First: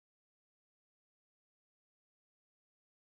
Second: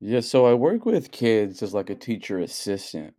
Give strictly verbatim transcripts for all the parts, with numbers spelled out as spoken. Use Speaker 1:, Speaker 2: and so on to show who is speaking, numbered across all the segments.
Speaker 1: Yeah, so I work with kids as like a teacher assistant.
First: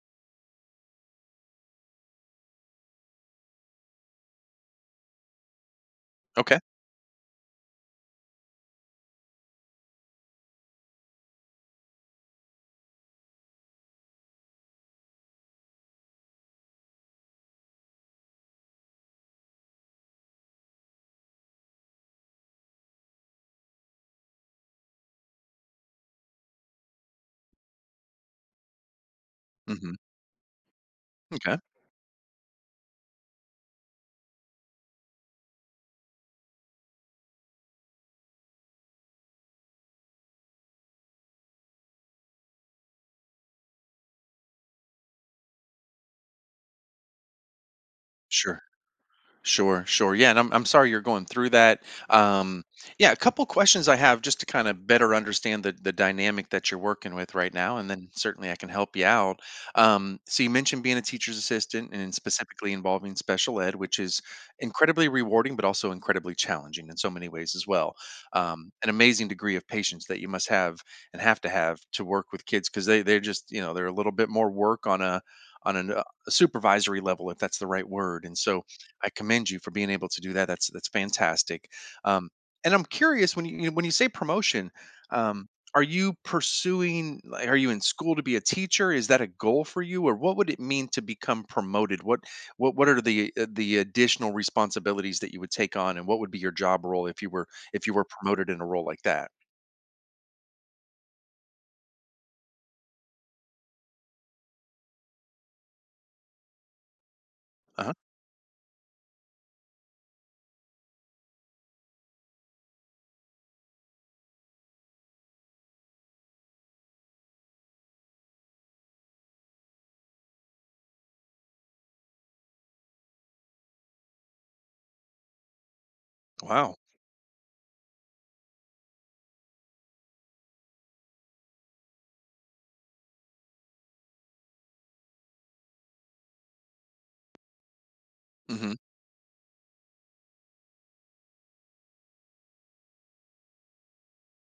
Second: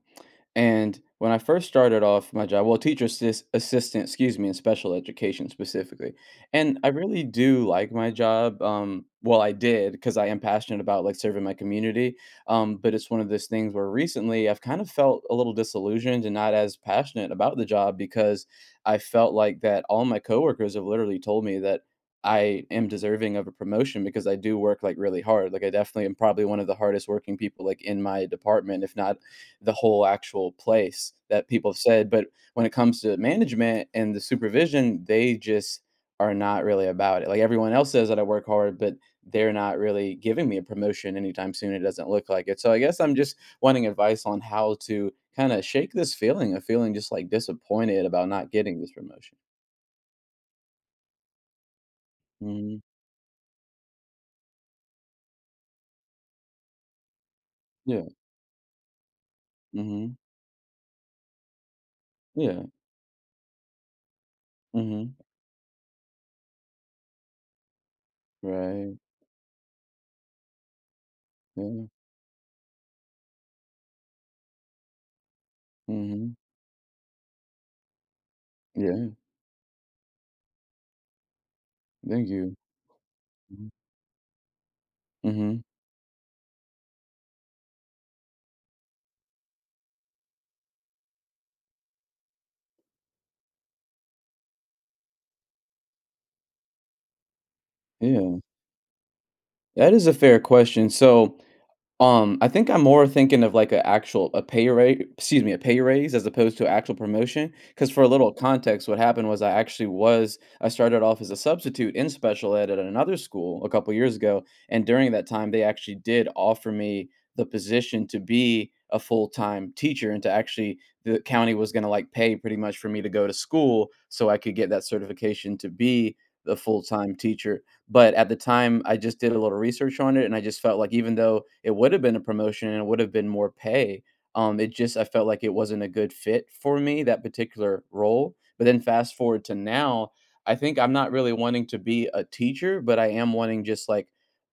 Speaker 1: And when I first started off my job, well, teacher assist, assistant, excuse me, in special education specifically,
Speaker 2: Okay.
Speaker 1: and I really do like my job. Um, well, I did because I am passionate about like serving my community. Um, but it's one of those things where recently I've kind of felt a little disillusioned and not as passionate about the job because I felt like that all my coworkers have literally told me that I am deserving of a promotion because I do work like really hard. Like I definitely am probably one of the hardest working people like in my department, if not the
Speaker 2: Mhm.
Speaker 1: whole actual place that
Speaker 2: Okay.
Speaker 1: people have said. But when it comes to management and the supervision, they just are not really about it. Like everyone else says that I work hard, but they're not really giving me a promotion anytime soon. It doesn't look like it. So I guess I'm just wanting advice on how to kind of shake this feeling of feeling just like disappointed about not
Speaker 2: Sure.
Speaker 1: getting this promotion.
Speaker 2: Sure, sure. Yeah, and I'm I'm sorry you're going through that. Um,
Speaker 1: Hmm.
Speaker 2: yeah, a couple questions I have just to kind of better understand the the dynamic that you're working with right now, and
Speaker 1: Yeah.
Speaker 2: then certainly I can help you out.
Speaker 1: Hmm.
Speaker 2: Um, so you mentioned being a teacher's assistant and
Speaker 1: Yeah.
Speaker 2: specifically involving special ed, which is incredibly
Speaker 1: Hmm.
Speaker 2: rewarding, but also incredibly challenging in so many ways as well. Um, an
Speaker 1: Right.
Speaker 2: amazing degree of patience that you must have and have to have
Speaker 1: Yeah.
Speaker 2: to work with kids, because they they're just you know they're a little bit more work on a on an, uh, a
Speaker 1: Hmm.
Speaker 2: supervisory level, if that's the right word, and so
Speaker 1: Yeah.
Speaker 2: I commend you for being able to do that. That's that's fantastic.
Speaker 1: Thank
Speaker 2: Um,
Speaker 1: you.
Speaker 2: and I'm curious, when you
Speaker 1: Mm-hmm.
Speaker 2: you- when you say promotion, um,
Speaker 1: Mm-hmm.
Speaker 2: are you pursuing? Like, are you in school to be a teacher? Is that a goal for you, or what would it mean to become promoted? What what what are the uh, the additional responsibilities that you would take on, and what would be your job role if you were if you were
Speaker 1: Yeah.
Speaker 2: promoted in a role like that?
Speaker 1: That is a fair question. So Um, I think I'm more thinking of like a actual a pay raise, excuse me, a pay raise as opposed to actual promotion.
Speaker 2: Uh
Speaker 1: Because
Speaker 2: huh.
Speaker 1: for a little context, what happened was I actually was I started off as a substitute in special ed at another school a couple years ago, and during that time they actually did offer me the position to be a full time teacher and to actually the county was going to like pay pretty much for me to go to school so I could get that certification to be the
Speaker 2: Wow.
Speaker 1: full time teacher, but at the time, I just did a little research on it, and I just felt like even though it would have been a promotion and it would have been more pay, um, it just I felt like it wasn't a good fit for me, that particular role. But
Speaker 2: Hmm.
Speaker 1: then fast forward to now, I think I'm not really wanting to be a teacher, but I am wanting just like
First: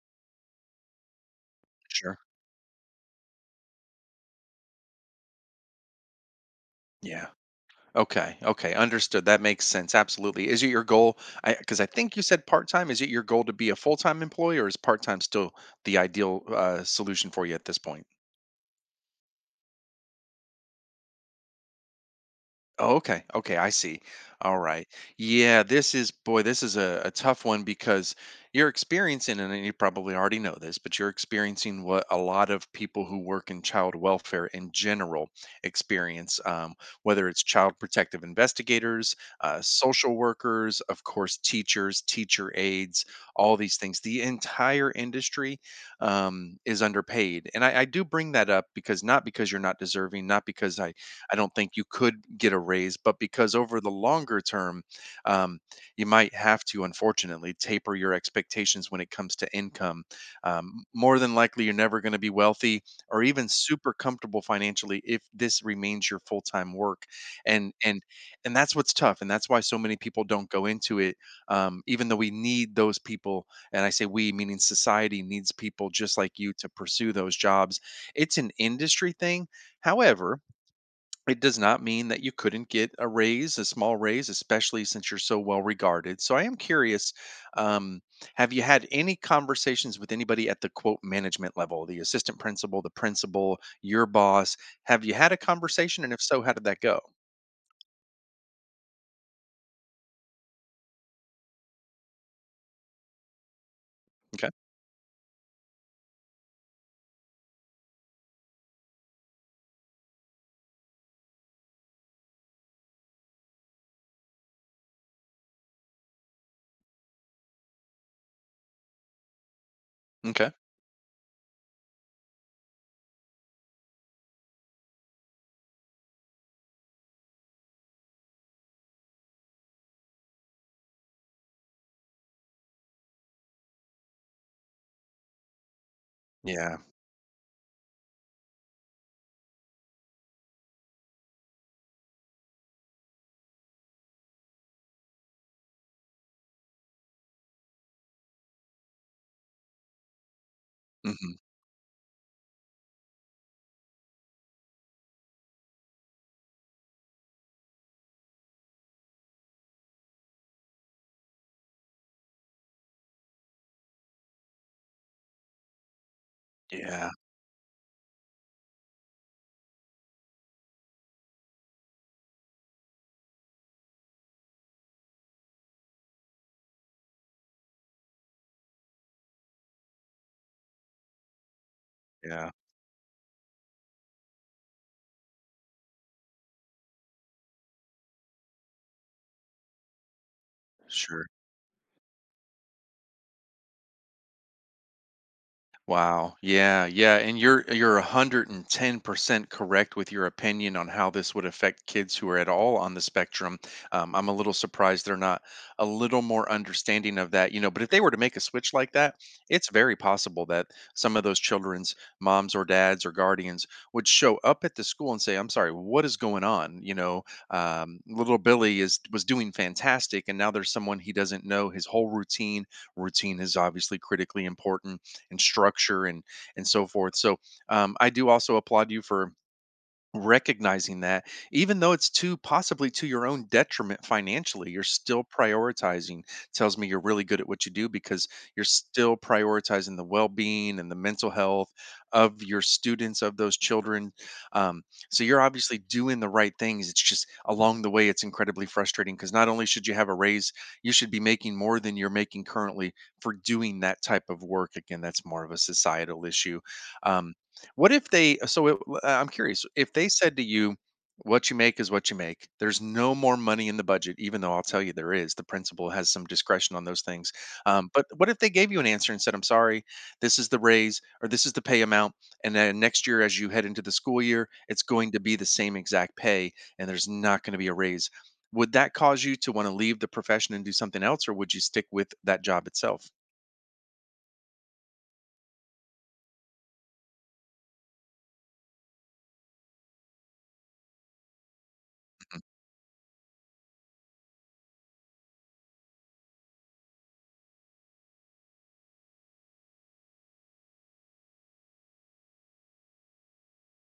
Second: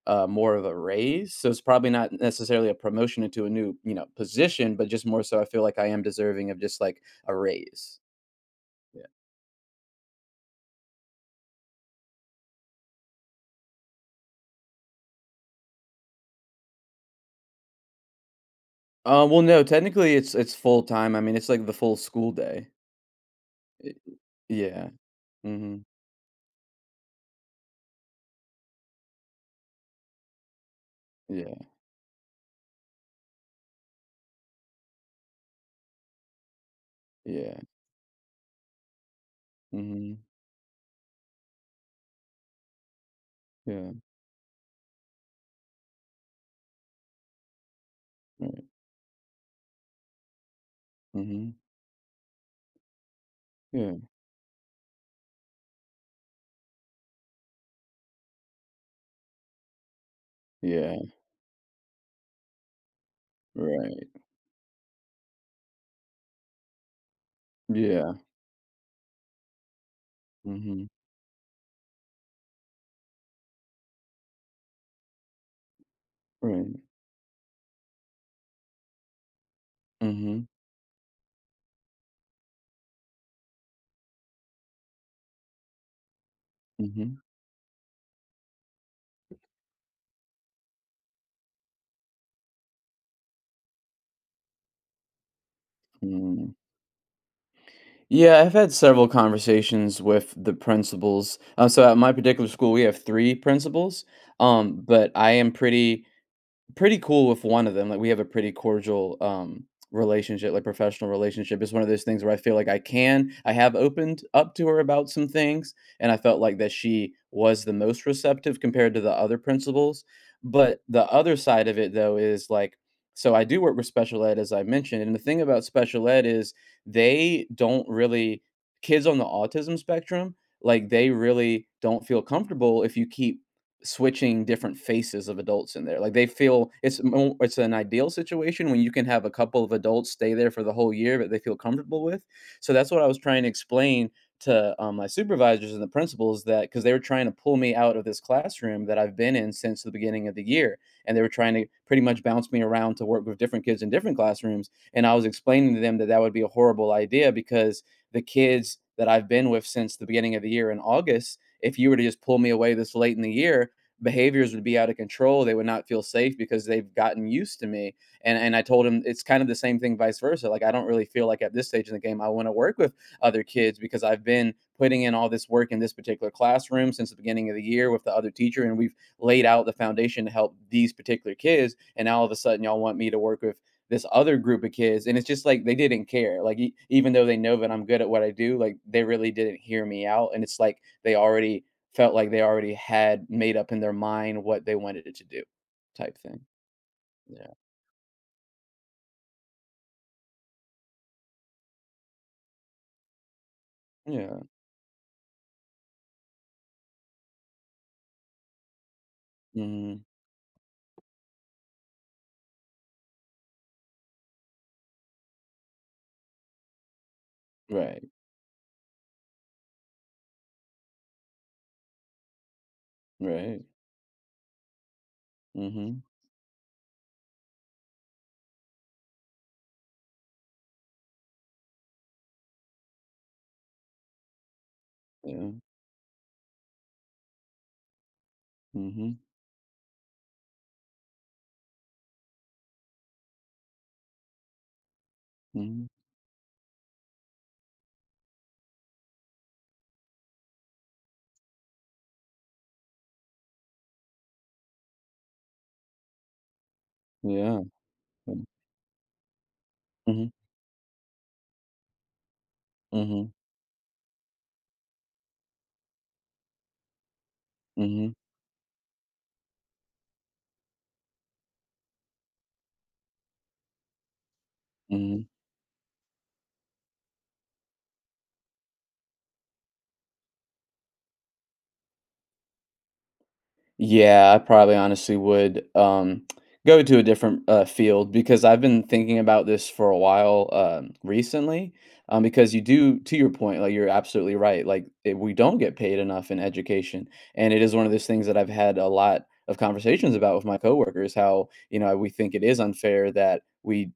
Speaker 1: uh, more of a raise. So it's probably not
Speaker 2: Sure.
Speaker 1: necessarily a promotion into a new, you know, position, but just more so I feel like I am deserving of just like
Speaker 2: Yeah.
Speaker 1: a raise.
Speaker 2: Okay. Okay.
Speaker 1: Yeah.
Speaker 2: Understood. That makes sense. Absolutely. Is it your goal? I Because I think you said part time. Is it your goal to be a full time employee, or is part time still the ideal uh, solution for you at this point?
Speaker 1: Uh, well, no, technically it's it's full time. I mean, it's like the full school day.
Speaker 2: Oh, okay. Okay, I
Speaker 1: Y
Speaker 2: see.
Speaker 1: y
Speaker 2: All right.
Speaker 1: yeah,
Speaker 2: Yeah,
Speaker 1: mhm,
Speaker 2: this is, boy, this is a, a tough one, because you're experiencing, and you probably already know this, but you're
Speaker 1: yeah,
Speaker 2: experiencing what a lot of people who work in child welfare in general experience, um, whether it's
Speaker 1: yeah,
Speaker 2: child protective investigators, uh, social
Speaker 1: mhm,
Speaker 2: workers, of course, teachers, teacher aides, all these
Speaker 1: yeah,
Speaker 2: things. The entire industry um, is underpaid, and I, I do bring that
Speaker 1: right,
Speaker 2: up, because not because you're not deserving, not because I I
Speaker 1: mhm,
Speaker 2: don't think you could get a raise, but because over the
Speaker 1: yeah,
Speaker 2: longer term, um, you might have to, unfortunately, taper your expectations when it comes to income. Um,
Speaker 1: yeah,
Speaker 2: more than likely, you're never going to be wealthy or even super
Speaker 1: right,
Speaker 2: comfortable financially if this remains your full-time work. And and
Speaker 1: yeah,
Speaker 2: and that's what's tough, and that's why so many people don't go
Speaker 1: mhm,
Speaker 2: into it. Um, even though we need those people, and I say we, meaning society needs people just like you to
Speaker 1: right,
Speaker 2: pursue those jobs. It's an industry thing. However,
Speaker 1: mhm,
Speaker 2: it does not mean that you couldn't get a raise, a small raise, especially since you're so well regarded. So I am curious,
Speaker 1: mhm,
Speaker 2: um, have you had any conversations with anybody at the quote management level, the assistant principal, the principal, your boss? Have you had a conversation? And if so, how
Speaker 1: mm.
Speaker 2: did that go?
Speaker 1: Yeah, I've had several conversations with the principals, uh, so at my particular school, we have three principals,
Speaker 2: Okay.
Speaker 1: um, but I am pretty Pretty cool with one of them, like, we have a pretty cordial, um, relationship, like, professional relationship. It's one of those things where I feel like I can I have opened up to her about some things, and I felt like that she was the most receptive compared to the other principals,
Speaker 2: Okay.
Speaker 1: but the other side of it, though, is, like so I do work with special ed, as I mentioned, and the thing about special ed is they don't really kids on the autism spectrum, like, they really don't feel comfortable if you keep switching different faces of adults in there. Like they feel
Speaker 2: Yeah.
Speaker 1: it's mo it's an ideal situation when you can have a couple of adults stay there for the whole year that they feel comfortable with. So that's what I was trying to explain to, um, my supervisors and the principals, that because they were trying to pull me out of this classroom that I've been in since the beginning of the year, and they were
Speaker 2: Hmm.
Speaker 1: trying to pretty much bounce me around to work with different kids in different classrooms, and I was explaining to them that that would be a horrible idea because the kids that I've been with since the beginning of the year in August, if you were to just pull me away this late in the year, behaviors would be out of control. They would not feel safe because they've
Speaker 2: Yeah.
Speaker 1: gotten used to me. And and I told him it's kind of the same thing vice versa. Like I don't really feel like at this stage in the game I want to work with other kids because I've been putting in all this work in this particular classroom since the beginning of the year with the other teacher and we've laid out the foundation to help these particular kids, and now all of a
Speaker 2: Yeah.
Speaker 1: sudden y'all want me to work with this other group of kids, and it's just like they didn't care, like e- even though they know that i'm good at what i do, like they really didn't hear me out, and it's like they
Speaker 2: Sure.
Speaker 1: already Felt like they already had made up in their mind what they wanted it to do, type
Speaker 2: Wow.
Speaker 1: thing.
Speaker 2: Yeah, yeah, and
Speaker 1: Yeah,
Speaker 2: you're you're one hundred ten percent correct with your opinion on how this would affect kids who are at all on the spectrum. Um, I'm a
Speaker 1: yeah.
Speaker 2: little surprised they're not a little more understanding of that, you know, but if they were to make a switch like that, it's very
Speaker 1: Mhm.
Speaker 2: possible that some of those children's moms or dads or guardians would show up at the school and say, "I'm sorry, what is going on?" You know, um,
Speaker 1: Right,
Speaker 2: little Billy is was doing fantastic, and now there's someone he doesn't know. His whole routine routine is
Speaker 1: right.
Speaker 2: obviously critically important, and
Speaker 1: Mhm.
Speaker 2: structure, and and so forth. So um, I do also applaud you for recognizing that, even though it's to possibly to your own detriment financially, you're still
Speaker 1: Yeah.
Speaker 2: prioritizing — tells me you're really good at what you do, because you're still
Speaker 1: Mhm,
Speaker 2: prioritizing the well-being and the mental health of your students, of those children. Um, so you're obviously
Speaker 1: mhm.
Speaker 2: doing the right things. It's just along the way it's incredibly frustrating, because not only should you have a raise, you should be making more than you're making currently for doing that type of work. Again, that's more of a societal issue. um,
Speaker 1: Yeah.
Speaker 2: what if they — uh, so it w uh, I'm curious, if they
Speaker 1: Mhm,
Speaker 2: said to you, "What you make is what you make. There's no
Speaker 1: mhm,
Speaker 2: more money in the budget," even though I'll tell you there is, the principal has some discretion on those things, um, but
Speaker 1: mhm,
Speaker 2: what if they gave you an answer and said, "I'm sorry, this is the raise, or this is the pay amount, and then next year as you head into the school year, it's going to
Speaker 1: mhm.
Speaker 2: be the same exact pay, and there's not gonna be a raise." Would that cause you to wanna leave the profession and do something else, or would you stick with that job itself?
Speaker 1: Yeah, I probably honestly would, um, go to a different, uh, field because I've been thinking about this for a while, um, recently, um, because you do, to your point, like, you're absolutely right, like, eh, we don't get paid enough in education, and it is one of those things that I've had a lot of conversations about with my coworkers, how, you know, we think it is unfair that we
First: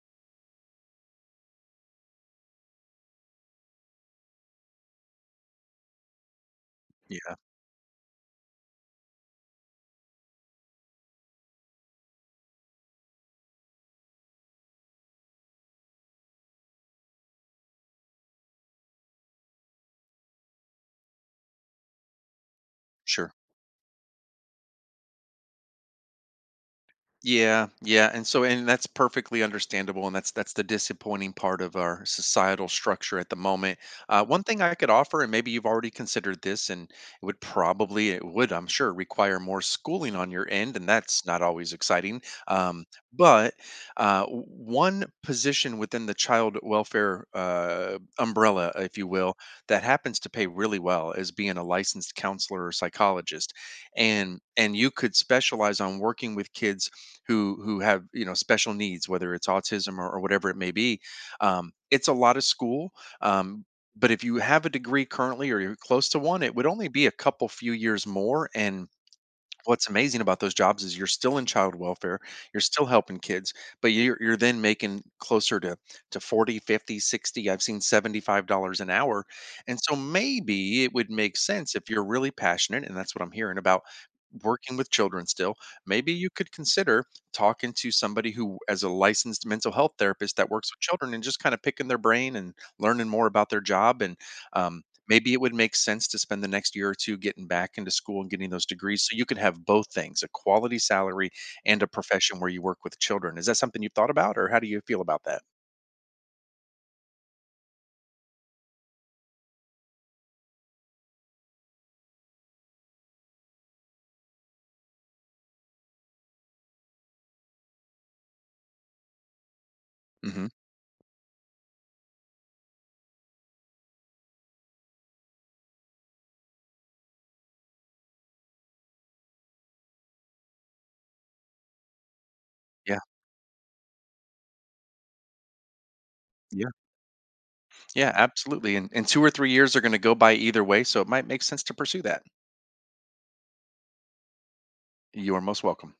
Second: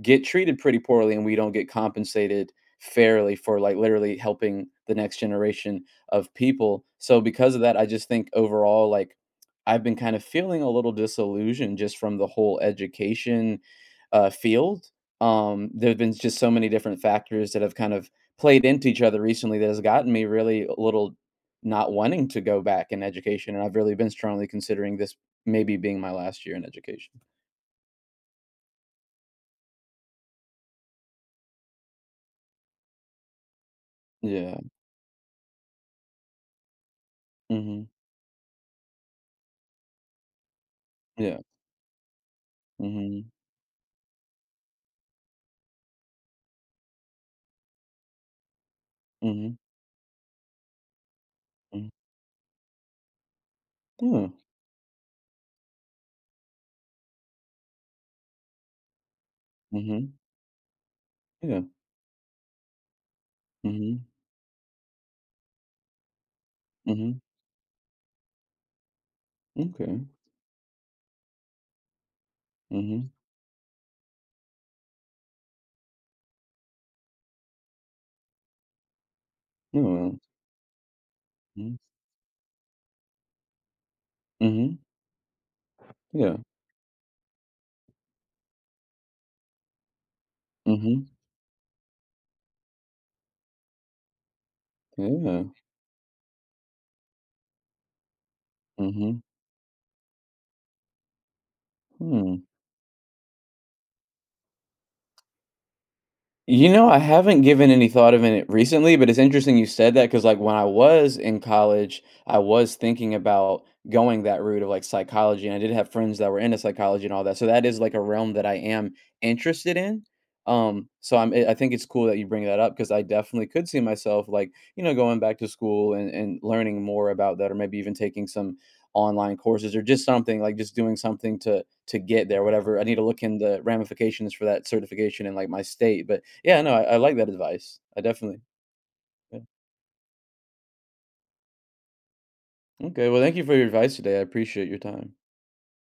Speaker 1: get treated pretty poorly and we don't get compensated fairly for like literally helping the next generation of people. So
Speaker 2: Yeah,
Speaker 1: because of that, I just think overall like I've been kind of feeling a little disillusioned just from the whole education uh, field. Um, there have been just so many different factors that have kind of played into each other recently that has gotten me really a little not wanting to go back in
Speaker 2: sure.
Speaker 1: education. And I've really been strongly considering this maybe being my last year in education.
Speaker 2: Yeah, yeah, and so, and that's perfectly understandable, and that's that's the disappointing part of our societal structure at the moment. Uh, one
Speaker 1: Yeah.
Speaker 2: thing I could offer, and maybe you've already considered this, and it would
Speaker 1: Hmm.
Speaker 2: probably it would, I'm sure, require more schooling on your end, and that's
Speaker 1: Yeah.
Speaker 2: not always exciting. Um,
Speaker 1: Hmm.
Speaker 2: but uh, w- one position within the child welfare uh, umbrella, if you will,
Speaker 1: Mhm,
Speaker 2: that happens to pay really well is being a
Speaker 1: mhm.
Speaker 2: licensed counselor or psychologist,
Speaker 1: Yeah,
Speaker 2: and and you could specialize on working with kids who who have, you know, special needs, whether it's autism, or,
Speaker 1: mhm,
Speaker 2: or whatever it may be.
Speaker 1: yeah,
Speaker 2: Um, it's a lot of school. Um,
Speaker 1: mhm,
Speaker 2: but if you have a degree currently, or you're close to one, it would only be a
Speaker 1: mhm,
Speaker 2: couple few years more, and what's
Speaker 1: okay,
Speaker 2: amazing about those jobs is you're still in child welfare, you're still
Speaker 1: mhm,
Speaker 2: helping kids, but you're, you're then making closer to to forty, fifty, sixty, I've seen seventy-five dollars an hour. And so
Speaker 1: yeah,
Speaker 2: maybe it would make sense,
Speaker 1: mhm,
Speaker 2: if you're really passionate, and that's what I'm hearing about, working
Speaker 1: mhm,
Speaker 2: with children still, maybe you
Speaker 1: yeah,
Speaker 2: could consider talking to somebody who as a licensed mental health therapist that works with
Speaker 1: mhm,
Speaker 2: children and just kind of picking their brain and learning more about their job, and um, maybe it
Speaker 1: yeah,
Speaker 2: would make sense to spend the next year or two getting back into school and getting those degrees, so
Speaker 1: mhm,
Speaker 2: you could have both things, a quality salary and a profession
Speaker 1: hmm.
Speaker 2: where you work with children. Is that something you've thought about, or how do you feel about that?
Speaker 1: You know, I haven't given any thought of it recently, but it's interesting you said that because, like, when I was in college, I was thinking about going that route of like psychology, and I did have friends that were into psychology and all that. So that is like a realm that I am interested in.
Speaker 2: Mhm.
Speaker 1: Um, so I'm, I I think it's cool that you bring that up because I definitely could see myself, like, you know, going back to school, and, and learning more about that, or maybe even taking some online courses or just something, like just doing something to to get there, whatever i need
Speaker 2: Yeah,
Speaker 1: to look into ramifications for that certification in like my state. But yeah,
Speaker 2: yeah,
Speaker 1: no, i, I like that advice, i
Speaker 2: yeah,
Speaker 1: definitely,
Speaker 2: absolutely, and and two or
Speaker 1: yeah.
Speaker 2: three years are gonna go by either way, so it might make sense to pursue that.
Speaker 1: Okay, well, thank you for your advice today. I appreciate your time.
Speaker 2: You are most welcome.